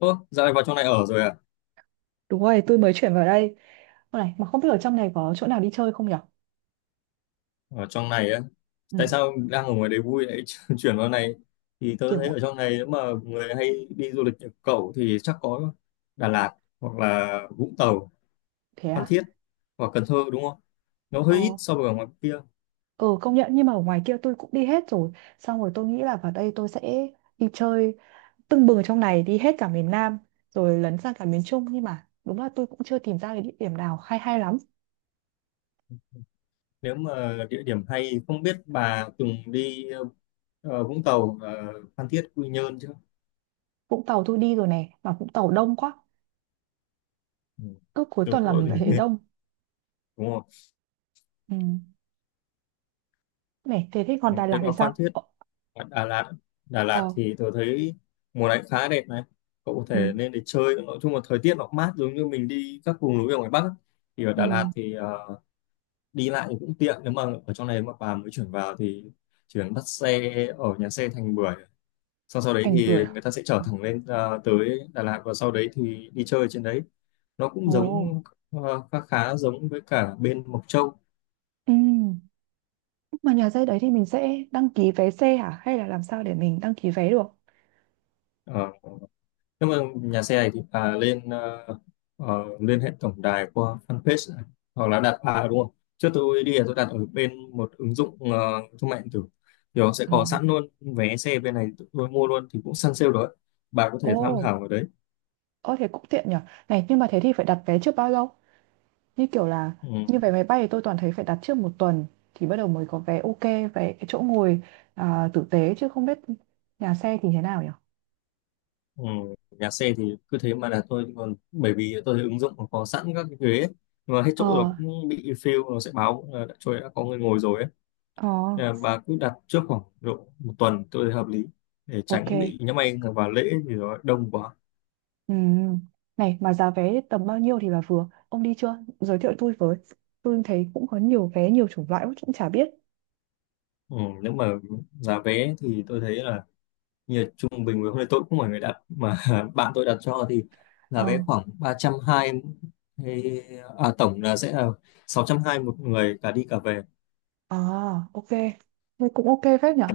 Ô, dạo này vào trong này ở rồi à? Đúng rồi, tôi mới chuyển vào đây. Ô này, mà không biết ở trong này có chỗ nào đi chơi không nhở? Ở trong này á? Ừ, Tại sao đang ở ngoài đấy vui lại chuyển vào này? Thì tớ thấy kiểu ở trong này nếu mà người hay đi du lịch như cậu thì chắc có Đà Lạt, hoặc là Vũng Tàu, thế Phan à? Thiết hoặc Cần Thơ, đúng không? Nó hơi Ờ, ít so với ở ngoài kia. ờ công nhận nhưng mà ở ngoài kia tôi cũng đi hết rồi. Xong rồi tôi nghĩ là vào đây tôi sẽ đi chơi tưng bừng ở trong này, đi hết cả miền Nam, rồi lấn sang cả miền Trung. Nhưng mà đúng là tôi cũng chưa tìm ra cái địa điểm nào hay hay lắm. Nếu mà địa điểm hay, không biết bà từng đi Vũng Tàu, Phan Thiết, Quy Nhơn chưa? Vũng Tàu tôi đi rồi này, mà Vũng Tàu đông quá. Ừ. Cứ cuối Đúng tuần là mình rồi. lại thấy đông. Đúng không? Ừ. Này, thế thế còn Ừ, Đà thế Lạt thì còn Phan sao? Thiết, Ờ, ở Đà Lạt, Đà ờ, Lạt thì tôi thấy mùa này khá đẹp này, cậu có ừ, thể nên để chơi. Nói chung là thời tiết nó cũng mát, giống như mình đi các vùng núi ở ngoài Bắc ấy. Thì ở ừ, Đà Lạt thì đi lại thì cũng tiện. Nếu mà ở trong này mà bà mới chuyển vào thì chỉ cần bắt xe ở nhà xe Thành Bưởi, sau sau đấy Thành Bưởi thì à? người ta sẽ chở thẳng lên tới Đà Lạt, và sau đấy thì đi chơi ở trên đấy. Nó cũng Ồ, giống khá khá giống với cả bên Mộc Châu. ừ. Mà nhà xe đấy thì mình sẽ đăng ký vé xe hả? Hay là làm sao để mình đăng ký vé được? Ờ, nhưng mà nhà xe này thì bà lên lên hệ tổng đài qua fanpage này, hoặc là đặt à, đúng không? Trước tôi đi là tôi đặt ở bên một ứng dụng thương mại điện tử, thì nó sẽ À, có sẵn luôn vé xe bên này. Tôi mua luôn thì cũng săn sale đó. Bà có thể Ồ, tham khảo ở đấy. ơ thế cũng tiện nhở. Này, nhưng mà thế thì phải đặt vé trước bao lâu? Như kiểu là, Ừ, như vé máy bay thì tôi toàn thấy phải đặt trước một tuần thì bắt đầu mới có vé, ok, vé chỗ ngồi à, tử tế chứ không biết nhà xe thì thế nào nhở. ừ. Nhà xe thì cứ thế mà là tôi còn bởi vì tôi thấy ứng dụng nó có sẵn các cái ghế ấy. Nhưng mà hết Ờ, chỗ rồi cũng bị fill, nó sẽ báo là đã, chỗ đã có người ngồi rồi ấy. ờ, Nên bà cứ đặt trước khoảng độ một tuần, tôi thấy hợp lý, để ok. tránh bị nhỡ anh vào lễ thì nó đông quá. Ừ. Này, mà giá vé tầm bao nhiêu thì là vừa? Ông đi chưa? Giới thiệu tôi với. Tôi thấy cũng có nhiều vé, nhiều chủng loại, cũng chả biết. Ừ, nếu mà giá vé thì tôi thấy là như là trung bình. Với hôm nay tôi cũng không phải người đặt mà bạn tôi đặt cho, thì giá Ờ. vé khoảng 320, hay à, tổng là sẽ là 620 một người cả đi cả về. À, ok. Thế cũng ok phết nhở.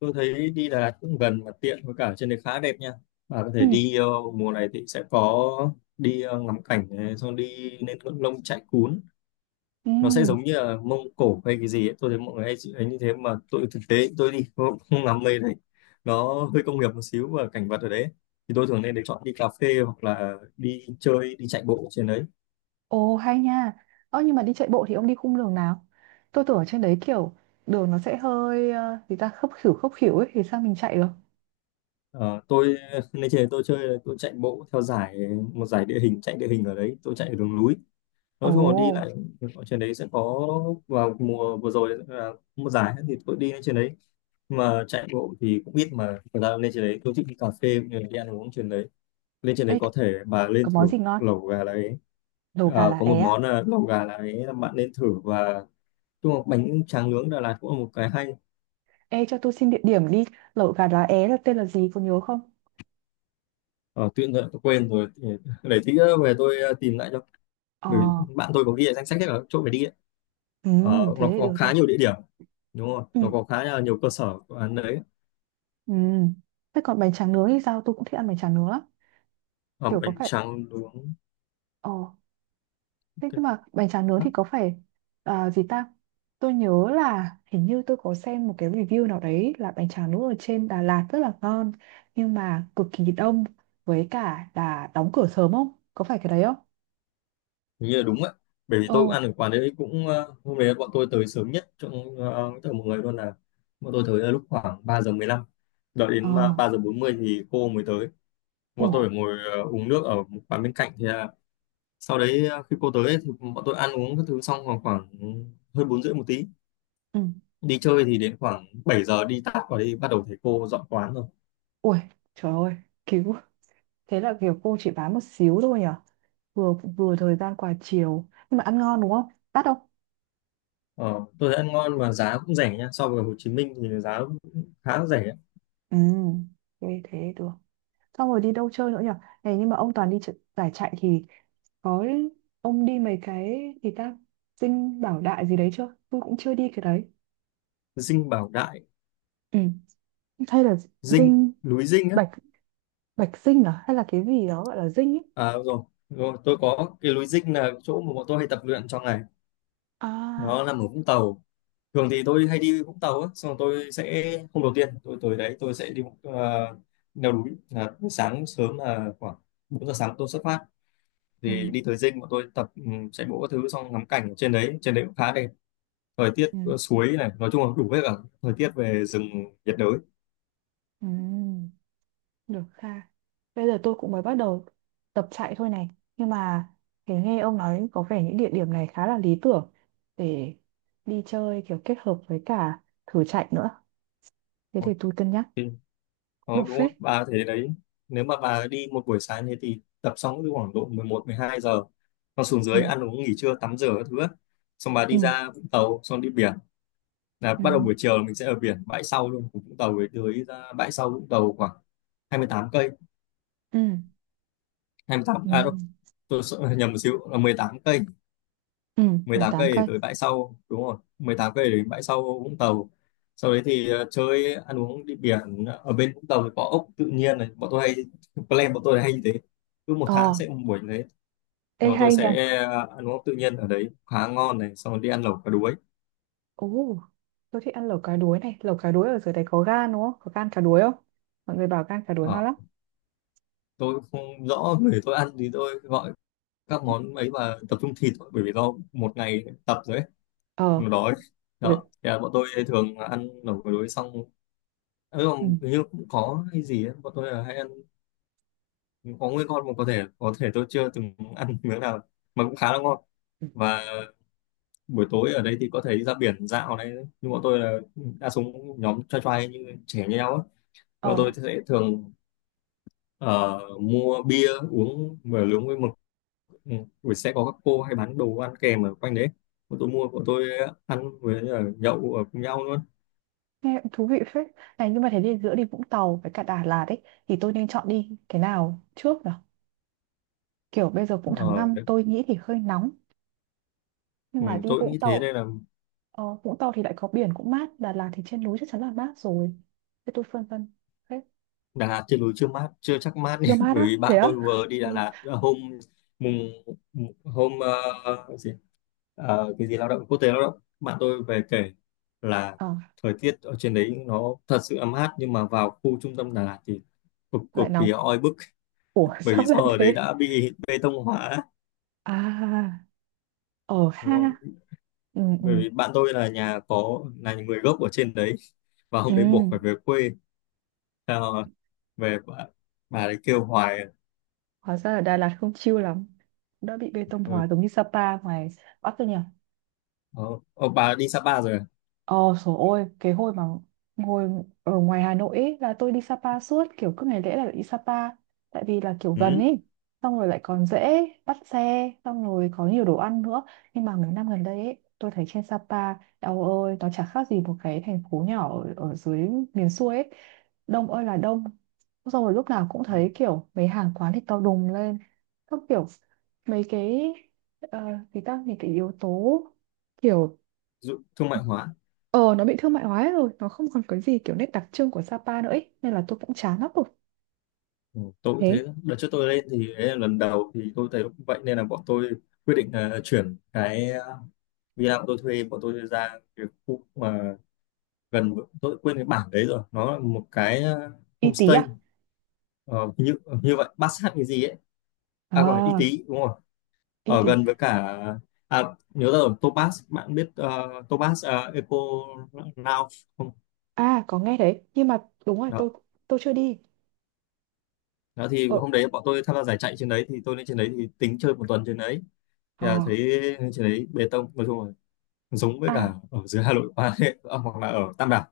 Tôi thấy đi Đà Lạt cũng gần mà tiện, với cả trên đấy khá đẹp nha. Bà có Ừ. thể đi mùa này thì sẽ có đi ngắm cảnh này, xong đi lên ngọn lông chạy cún. Ừ. Nó sẽ giống như là Mông Cổ hay cái gì ấy. Tôi thấy mọi người hay ấy như thế, mà tôi thực tế tôi đi tôi cũng không làm mê đấy. Nó hơi công nghiệp một xíu, và cảnh vật ở đấy thì tôi thường nên để chọn đi cà phê hoặc là đi chơi, đi chạy bộ trên đấy. Ồ, hay nha. Ơ, nhưng mà đi chạy bộ thì ông đi khung đường nào? Tôi tưởng ở trên đấy kiểu đường nó sẽ hơi gì ta, khấp khỉu ấy thì sao mình chạy được? Ờ, tôi nên trên đấy tôi chơi tôi chạy bộ theo giải, một giải địa hình, chạy địa hình ở đấy. Tôi chạy ở đường núi, nói chung là đi Ồ, lại ở trên đấy sẽ có. Vào mùa vừa rồi là một giải thì tôi đi lên trên đấy. Mà chạy bộ thì cũng biết, mà thật ra lên trên đấy tôi thích đi cà phê cũng như là đi ăn uống trên đấy. Lên trên đấy ê, có thể bà lên có thử món gì ngon? lẩu gà đấy. Lẩu gà Ờ, lá có một é à? món là lẩu gà đấy là bạn nên thử, và chung là bánh tráng nướng Đà Lạt cũng là một cái hay. Ê, cho tôi xin địa điểm đi. Lẩu gà lá é là tên là gì, có nhớ không? Ờ, Tuyên tôi quên rồi, để tí nữa về tôi tìm lại cho. Ờ, Bởi vì bạn tôi có ghi ở danh sách hết cả các chỗ phải đi ấy. ừ, Ờ, nó thế thì có được khá nha. nhiều địa điểm, đúng không, nó Ừ. có khá là nhiều cơ sở của ăn đấy. Ừ. Thế còn bánh tráng nướng thì sao? Tôi cũng thích ăn bánh tráng nướng lắm. Ờ, Kiểu có bánh phải... tráng nướng. Ờ. Thế nhưng mà bánh tráng nướng thì Ok. có phải à, gì ta? Tôi nhớ là hình như tôi có xem một cái review nào đấy là bánh tráng nướng ở trên Đà Lạt rất là ngon nhưng mà cực kỳ đông với cả là đóng cửa sớm không? Có phải cái đấy không? Hình như là đúng ạ. Bởi vì Ồ, tôi cũng ăn ở quán đấy cũng hôm đấy bọn tôi tới sớm nhất trong tất cả mọi người luôn. Là bọn tôi tới là lúc khoảng 3 giờ 15, đợi ờ, đến mà 3 giờ 40 thì cô mới tới. ủ, Bọn tôi phải ngồi uống nước ở một quán bên cạnh, thì là sau đấy khi cô tới ấy, thì bọn tôi ăn uống các thứ xong khoảng khoảng hơn 4 rưỡi một tí. ừ, Đi chơi thì đến khoảng 7 giờ đi tắt vào đi, bắt đầu thấy cô dọn quán rồi. ui, trời ơi, cứu. Thế là kiểu cô chỉ bán một xíu thôi nhở? Vừa vừa thời gian qua chiều nhưng mà ăn ngon đúng không? Đắt không? Ờ, tôi thấy ăn ngon mà giá cũng rẻ nha. So với Hồ Chí Minh thì giá cũng khá rẻ. Ừ, thế thế được. Xong rồi đi đâu chơi nữa nhở? Này nhưng mà ông toàn đi giải chạy thì có, ông đi mấy cái gì ta, Dinh Bảo Đại gì đấy chưa, tôi cũng chưa đi cái đấy. Dinh Bảo Đại, Ừ. Hay là Dinh, dinh, núi Dinh. bạch bạch dinh à, hay là cái gì đó gọi là dinh ấy? À đúng rồi, tôi có cái lối dinh là chỗ mà bọn tôi hay tập luyện trong ngày. Nó À, nằm ở Vũng Tàu. Thường thì tôi hay đi Vũng Tàu á, xong rồi tôi sẽ hôm đầu tiên tôi tới đấy tôi sẽ đi leo núi là sáng sớm là khoảng 4 giờ sáng tôi xuất phát, ừ. thì đi tới dinh bọn tôi tập, ừ, chạy bộ các thứ xong ngắm cảnh ở trên đấy cũng khá đẹp. Thời tiết Ừ. Suối này, nói chung là đủ hết cả thời tiết về rừng nhiệt đới. Ừ. Được ha. Bây giờ tôi cũng mới bắt đầu tập chạy thôi này, nhưng mà thấy nghe ông nói có vẻ những địa điểm này khá là lý tưởng để đi chơi kiểu kết hợp với cả thử chạy nữa, thế thì tôi cân nhắc Thì, cũng đó, được đúng phết. không? Bà thế đấy. Nếu mà bà đi một buổi sáng thế, thì tập xong cứ khoảng độ mười một, mười hai giờ con xuống Ừ. dưới ăn uống nghỉ trưa tắm rửa các thứ á. Xong bà Ừ. đi ra Vũng Tàu xong đi biển, là Ừ. bắt đầu buổi chiều là mình sẽ ở biển bãi sau luôn của Vũng Tàu. Với tới ra bãi sau Vũng Tàu khoảng 28 cây, Ừ. hai mươi tám Ừ, à đâu, nhầm một xíu là 18 cây, Ừ, mười mười tám tám cây để cây. tới bãi sau, đúng rồi 18 cây để đến bãi sau Vũng Tàu. Sau đấy thì chơi ăn uống đi biển ở bên Vũng Tàu thì có ốc tự nhiên này, bọn tôi hay plan bọn tôi là hay như thế, cứ một Ờ, tháng sẽ một buổi như thế. Thì ê bọn tôi hay, Ừ, nha. sẽ ăn uống ốc tự nhiên ở đấy khá ngon này, xong rồi đi ăn lẩu cá đuối. Ồ, tôi thích ăn lẩu cá đuối này. Lẩu cá đuối ở dưới đấy có gan đúng không? Có gan cá đuối không? Mọi người bảo gan cá đuối Ờ, ngon lắm. tôi cũng không rõ về tôi ăn thì tôi gọi các món ấy và tập trung thịt thôi, bởi vì do một ngày tập rồi ấy, Ờ, nó đói. Đó ừ. thì là bọn tôi thường là ăn ở buổi tối xong. Ừ, Ừ. không, hình như cũng có hay gì ấy. Bọn tôi là hay ăn có nguyên con, mà có thể tôi chưa từng ăn miếng nào mà cũng khá là ngon. Ừ. Và buổi tối ở đây thì có thể đi ra biển dạo này. Nhưng bọn tôi là đa số nhóm trai trai như trẻ như nhau á, bọn tôi Ờ, sẽ thường ờ, mua bia uống vừa nướng với mực. Ừ. Buổi sẽ có các cô hay bán đồ ăn kèm ở quanh đấy, bọn tôi mua bọn tôi ăn với là nhậu ở cùng nhau luôn. nghe cũng thú vị phết. Này nhưng mà thế thì giữa đi Vũng Tàu với cả Đà Lạt ấy thì tôi nên chọn đi cái nào trước nhở? Kiểu bây giờ cũng tháng Ờ 5 đấy. tôi nghĩ thì hơi nóng. Nhưng Ừ, mà đi tôi cũng Vũng nghĩ thế Tàu, nên là Vũng Tàu thì lại có biển cũng mát. Đà Lạt thì trên núi chắc chắn là mát rồi. Thế tôi phân vân. Thế, Đà Lạt trên núi chưa mát, chưa chắc mát nhỉ. chưa mát Bởi á? vì Thế bạn á? tôi vừa đi Đà Ừ. Lạt là mùng hôm ờ, cái gì Ờ, cái gì lao động quốc tế, lao động, bạn tôi về kể là Ờ, thời tiết ở trên đấy nó thật sự là mát, nhưng mà vào khu trung tâm Đà Lạt thì cực cực lại kỳ nóng. oi bức. Ủa Bởi vì sao do lại ở đấy thế? đã bị bê tông hóa. À, ở Đúng rồi. ha. Ừ, ừ, Bởi vì bạn tôi là nhà có là người gốc ở trên đấy, và ừ. hôm đấy buộc phải về quê. Sao về bà ấy kêu hoài. Hóa ra ở Đà Lạt không chill lắm. Đã bị bê tông Ừ. hóa giống như Sapa ngoài Bắc rồi nhỉ? Ờ, ờ, bà đi Sapa rồi à? Ờ, trời ơi cái hồi mà ngồi ở ngoài Hà Nội ấy, là tôi đi Sapa suốt, kiểu cứ ngày lễ là đi Sapa, tại vì là kiểu gần Ừ. ấy, xong rồi lại còn dễ bắt xe, xong rồi có nhiều đồ ăn nữa. Nhưng mà mấy năm gần đây ấy tôi thấy trên Sapa, eo ơi nó chả khác gì một cái thành phố nhỏ ở dưới miền xuôi ấy, đông ơi là đông, xong rồi lúc nào cũng thấy kiểu mấy hàng quán thì to đùng lên các kiểu, mấy cái uh, thì ta những cái yếu tố kiểu. Dụ, thương mại hóa. Ờ nó bị thương mại hóa hết rồi, nó không còn cái gì kiểu nét đặc trưng của Sapa nữa ấy. Nên là tôi cũng chán lắm rồi. Ừ, tôi cũng Thế thế. Đợt trước tôi lên thì đấy là lần đầu, thì tôi thấy cũng vậy nên là bọn tôi quyết định là chuyển cái villa bọn tôi thuê, bọn tôi ra cái khu mà gần, tôi quên cái bản đấy rồi, nó là một cái Y Tí homestay à? ờ, như như vậy, bát sát cái gì ấy, à còn y À tí đúng rồi, Y ở Tí. gần với cả, à, nhớ ra rồi, Topaz, bạn biết Topaz Eco Now không? À có nghe đấy. Nhưng mà đúng rồi Đó. Tôi chưa đi. Đó thì Ờ, hôm đấy bọn tôi tham gia giải chạy trên đấy, thì tôi lên trên đấy thì tính chơi một tuần trên đấy, thì là thấy à, lên trên đấy bê tông, nói chung là giống với cả à. ở dưới Hà Nội quá. Hoặc là ở Tam Đảo,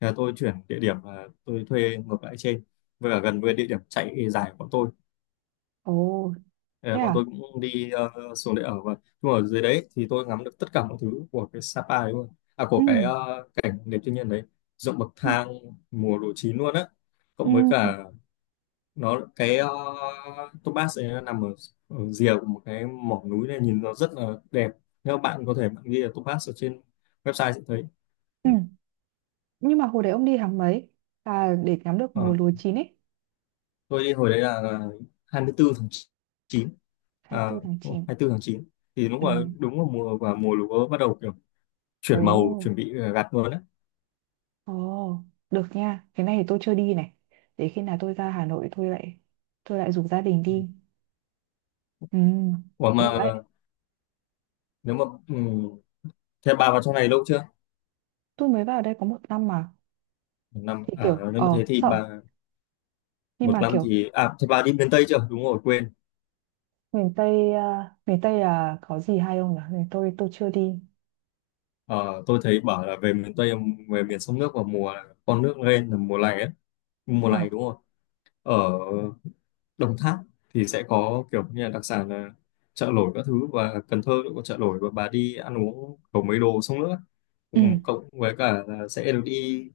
thì là tôi chuyển địa điểm và tôi thuê ngược lại trên, với cả gần với địa điểm chạy dài của bọn tôi. Ồ. Thế Ờ, Bọn à. tôi cũng đi xuống để ở. Và nhưng mà ở dưới đấy thì tôi ngắm được tất cả mọi thứ của cái Sapa đấy luôn, à của Ừ. cái cảnh đẹp thiên nhiên đấy, ruộng bậc Ừ. thang, mùa lúa chín luôn á, Ừ. cộng với cả nó cái Topaz ấy, nó nằm ở, ở rìa của một cái mỏ núi này nhìn nó rất là đẹp. Nếu bạn có thể bạn ghi là Topaz ở trên website sẽ thấy. Ừ. Nhưng mà hồi đấy ông đi tháng mấy? À để ngắm được mùa Ờ, lúa chín ấy. tôi đi hồi đấy là 24 tháng 9, à, 24 tháng 9. 24 tháng chín, thì lúc Ừ. mà đúng là mùa và mùa lúa bắt đầu kiểu chuyển màu, Ồ. chuẩn bị gặt luôn á. Ồ. Được nha. Cái này thì tôi chưa đi này. Để khi nào tôi ra Hà Nội tôi lại, tôi lại rủ gia đình đi. Ừ, Ủa cũng mà được đấy. nếu mà thế bà vào trong này lâu chưa? Tôi mới vào đây có một năm mà. Một năm Thì à? kiểu Nếu mà thế thì sợ, bà, nhưng một mà năm kiểu thì à thế bà đi miền Tây chưa? Đúng rồi, quên. miền Tây à, miền Tây là có gì hay không nhỉ? Miền tôi chưa đi. Ờ, tôi thấy bảo là về miền Tây, về miền sông nước vào mùa con nước lên là mùa này á, mùa Ờ. này đúng không, ở Đồng Tháp thì sẽ có kiểu như là đặc sản là chợ nổi các thứ, và Cần Thơ cũng có chợ nổi và bà đi ăn uống có mấy đồ xong nữa, Ừ. cũng cộng với cả là sẽ được đi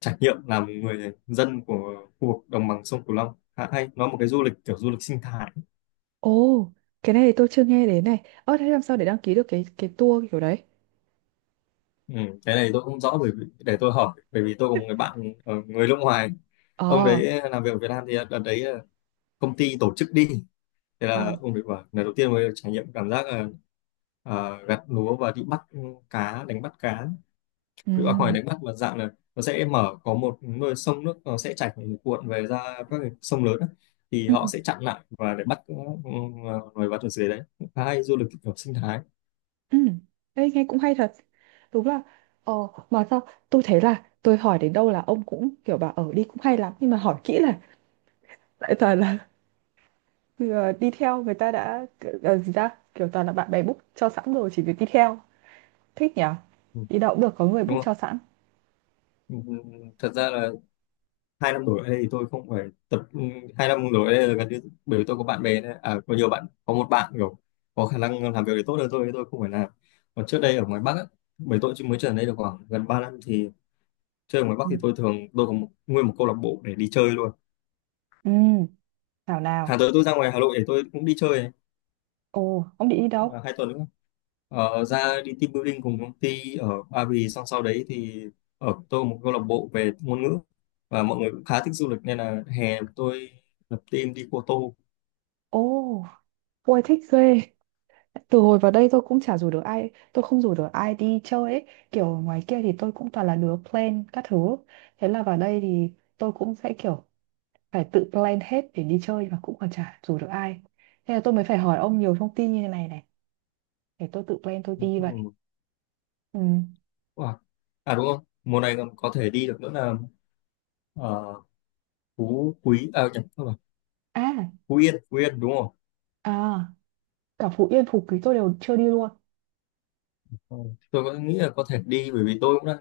trải nghiệm làm người dân của khu vực đồng bằng sông Cửu Long, khá hay, nó một cái du lịch kiểu du lịch sinh thái. Ồ, cái này thì tôi chưa nghe đến này. Ơ thế làm sao để đăng ký được cái tour kiểu đấy? Ừ, cái này tôi không rõ, bởi vì để tôi hỏi, bởi vì tôi có một người bạn người nước ngoài, ông Ờ, đấy làm việc ở Việt Nam, thì đợt đấy công ty tổ chức đi, thế ờ. là ông đấy bảo lần đầu tiên mới trải nghiệm cảm giác là gặt lúa và đi bắt cá, đánh bắt cá, cứ không phải Ừ. đánh bắt mà dạng là nó sẽ mở có một nơi sông nước, nó sẽ chảy cuộn về ra các cái sông lớn á, thì Ừ. họ sẽ chặn lại và để bắt loài vật ở dưới đấy, khá hay, du lịch kiểu sinh thái. Ừ. Ê, nghe cũng hay thật. Đúng là, ờ mà sao tôi thấy là tôi hỏi đến đâu là ông cũng kiểu bảo ở đi cũng hay lắm, nhưng mà hỏi kỹ là lại toàn là thì giờ đi theo người ta đã, gì ra kiểu toàn là bạn bè book cho sẵn rồi chỉ việc đi theo. Thích nhỉ, Ừ, đi đâu cũng được có người đúng book không? cho sẵn. Ừ, ừ, thật ra là 2 năm rồi ở đây thì tôi không phải tập, 2 năm rồi ở đây là gần như, bởi vì tôi có bạn bè đấy. À, có nhiều bạn, có một bạn kiểu có khả năng làm việc thì tốt hơn tôi không phải làm. Còn trước đây ở ngoài Bắc á, bởi tôi chỉ mới trở lại đây được khoảng gần 3 năm, thì chơi ở ngoài Bắc Ừ. thì tôi thường, tôi có một, nguyên một câu lạc bộ để đi chơi luôn. Ừ, nào Tháng nào tới tôi ra ngoài Hà Nội để tôi cũng đi chơi này, Ồ ông định đi à, đâu? 2 tuần nữa. Ra đi team building cùng công ty ở Ba Vì, xong sau đấy thì, ở tôi có một câu lạc bộ về ngôn ngữ và mọi người cũng khá thích du lịch, nên là hè tôi lập team đi Cô Ồ ôi thích ghê, từ hồi vào đây tôi cũng chả rủ được ai, tôi không rủ được ai đi chơi ấy. Kiểu ngoài kia thì tôi cũng toàn là đứa plan các thứ, thế là vào đây thì tôi cũng sẽ kiểu phải tự plan hết để đi chơi, mà cũng còn chả rủ được ai. Thế là tôi mới phải hỏi ông nhiều thông tin như thế này này, để tôi tự plan tôi đi vậy. Tô. Ừ. Wow. À đúng không? Mùa này còn có thể đi được nữa là uh, Phú Quý, à nhầm, không phải, À, Phú Yên, Phú Yên đúng không? à, cả Phú Yên, Phú Quý tôi đều chưa đi luôn. Ờ, tôi có nghĩ là có thể đi, bởi vì tôi cũng đang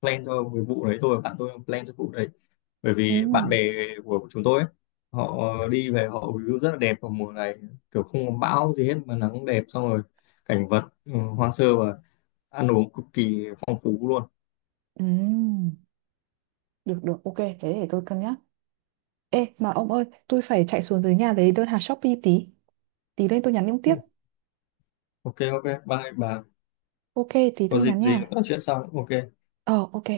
plan cho cái vụ đấy thôi, bạn tôi đang plan cho vụ đấy. Bởi Ừ, vì bạn bè của chúng tôi ấy, họ đi về họ view rất là đẹp vào mùa này, kiểu không có bão gì hết mà nắng đẹp, xong rồi cảnh vật hoang sơ, và ăn uống cực kỳ phong phú luôn. ừ, được, được, ok, thế để tôi cân nhắc. Ê, mà ông ơi, tôi phải chạy xuống dưới nhà lấy đơn hàng Shopee tí. Tí lên tôi nhắn ông Ừ, tiếp. ok ok, bye bà. Ok, tí Có tôi dịp nhắn gì nữa nha. nói chuyện sau. Ok. Ờ, ok.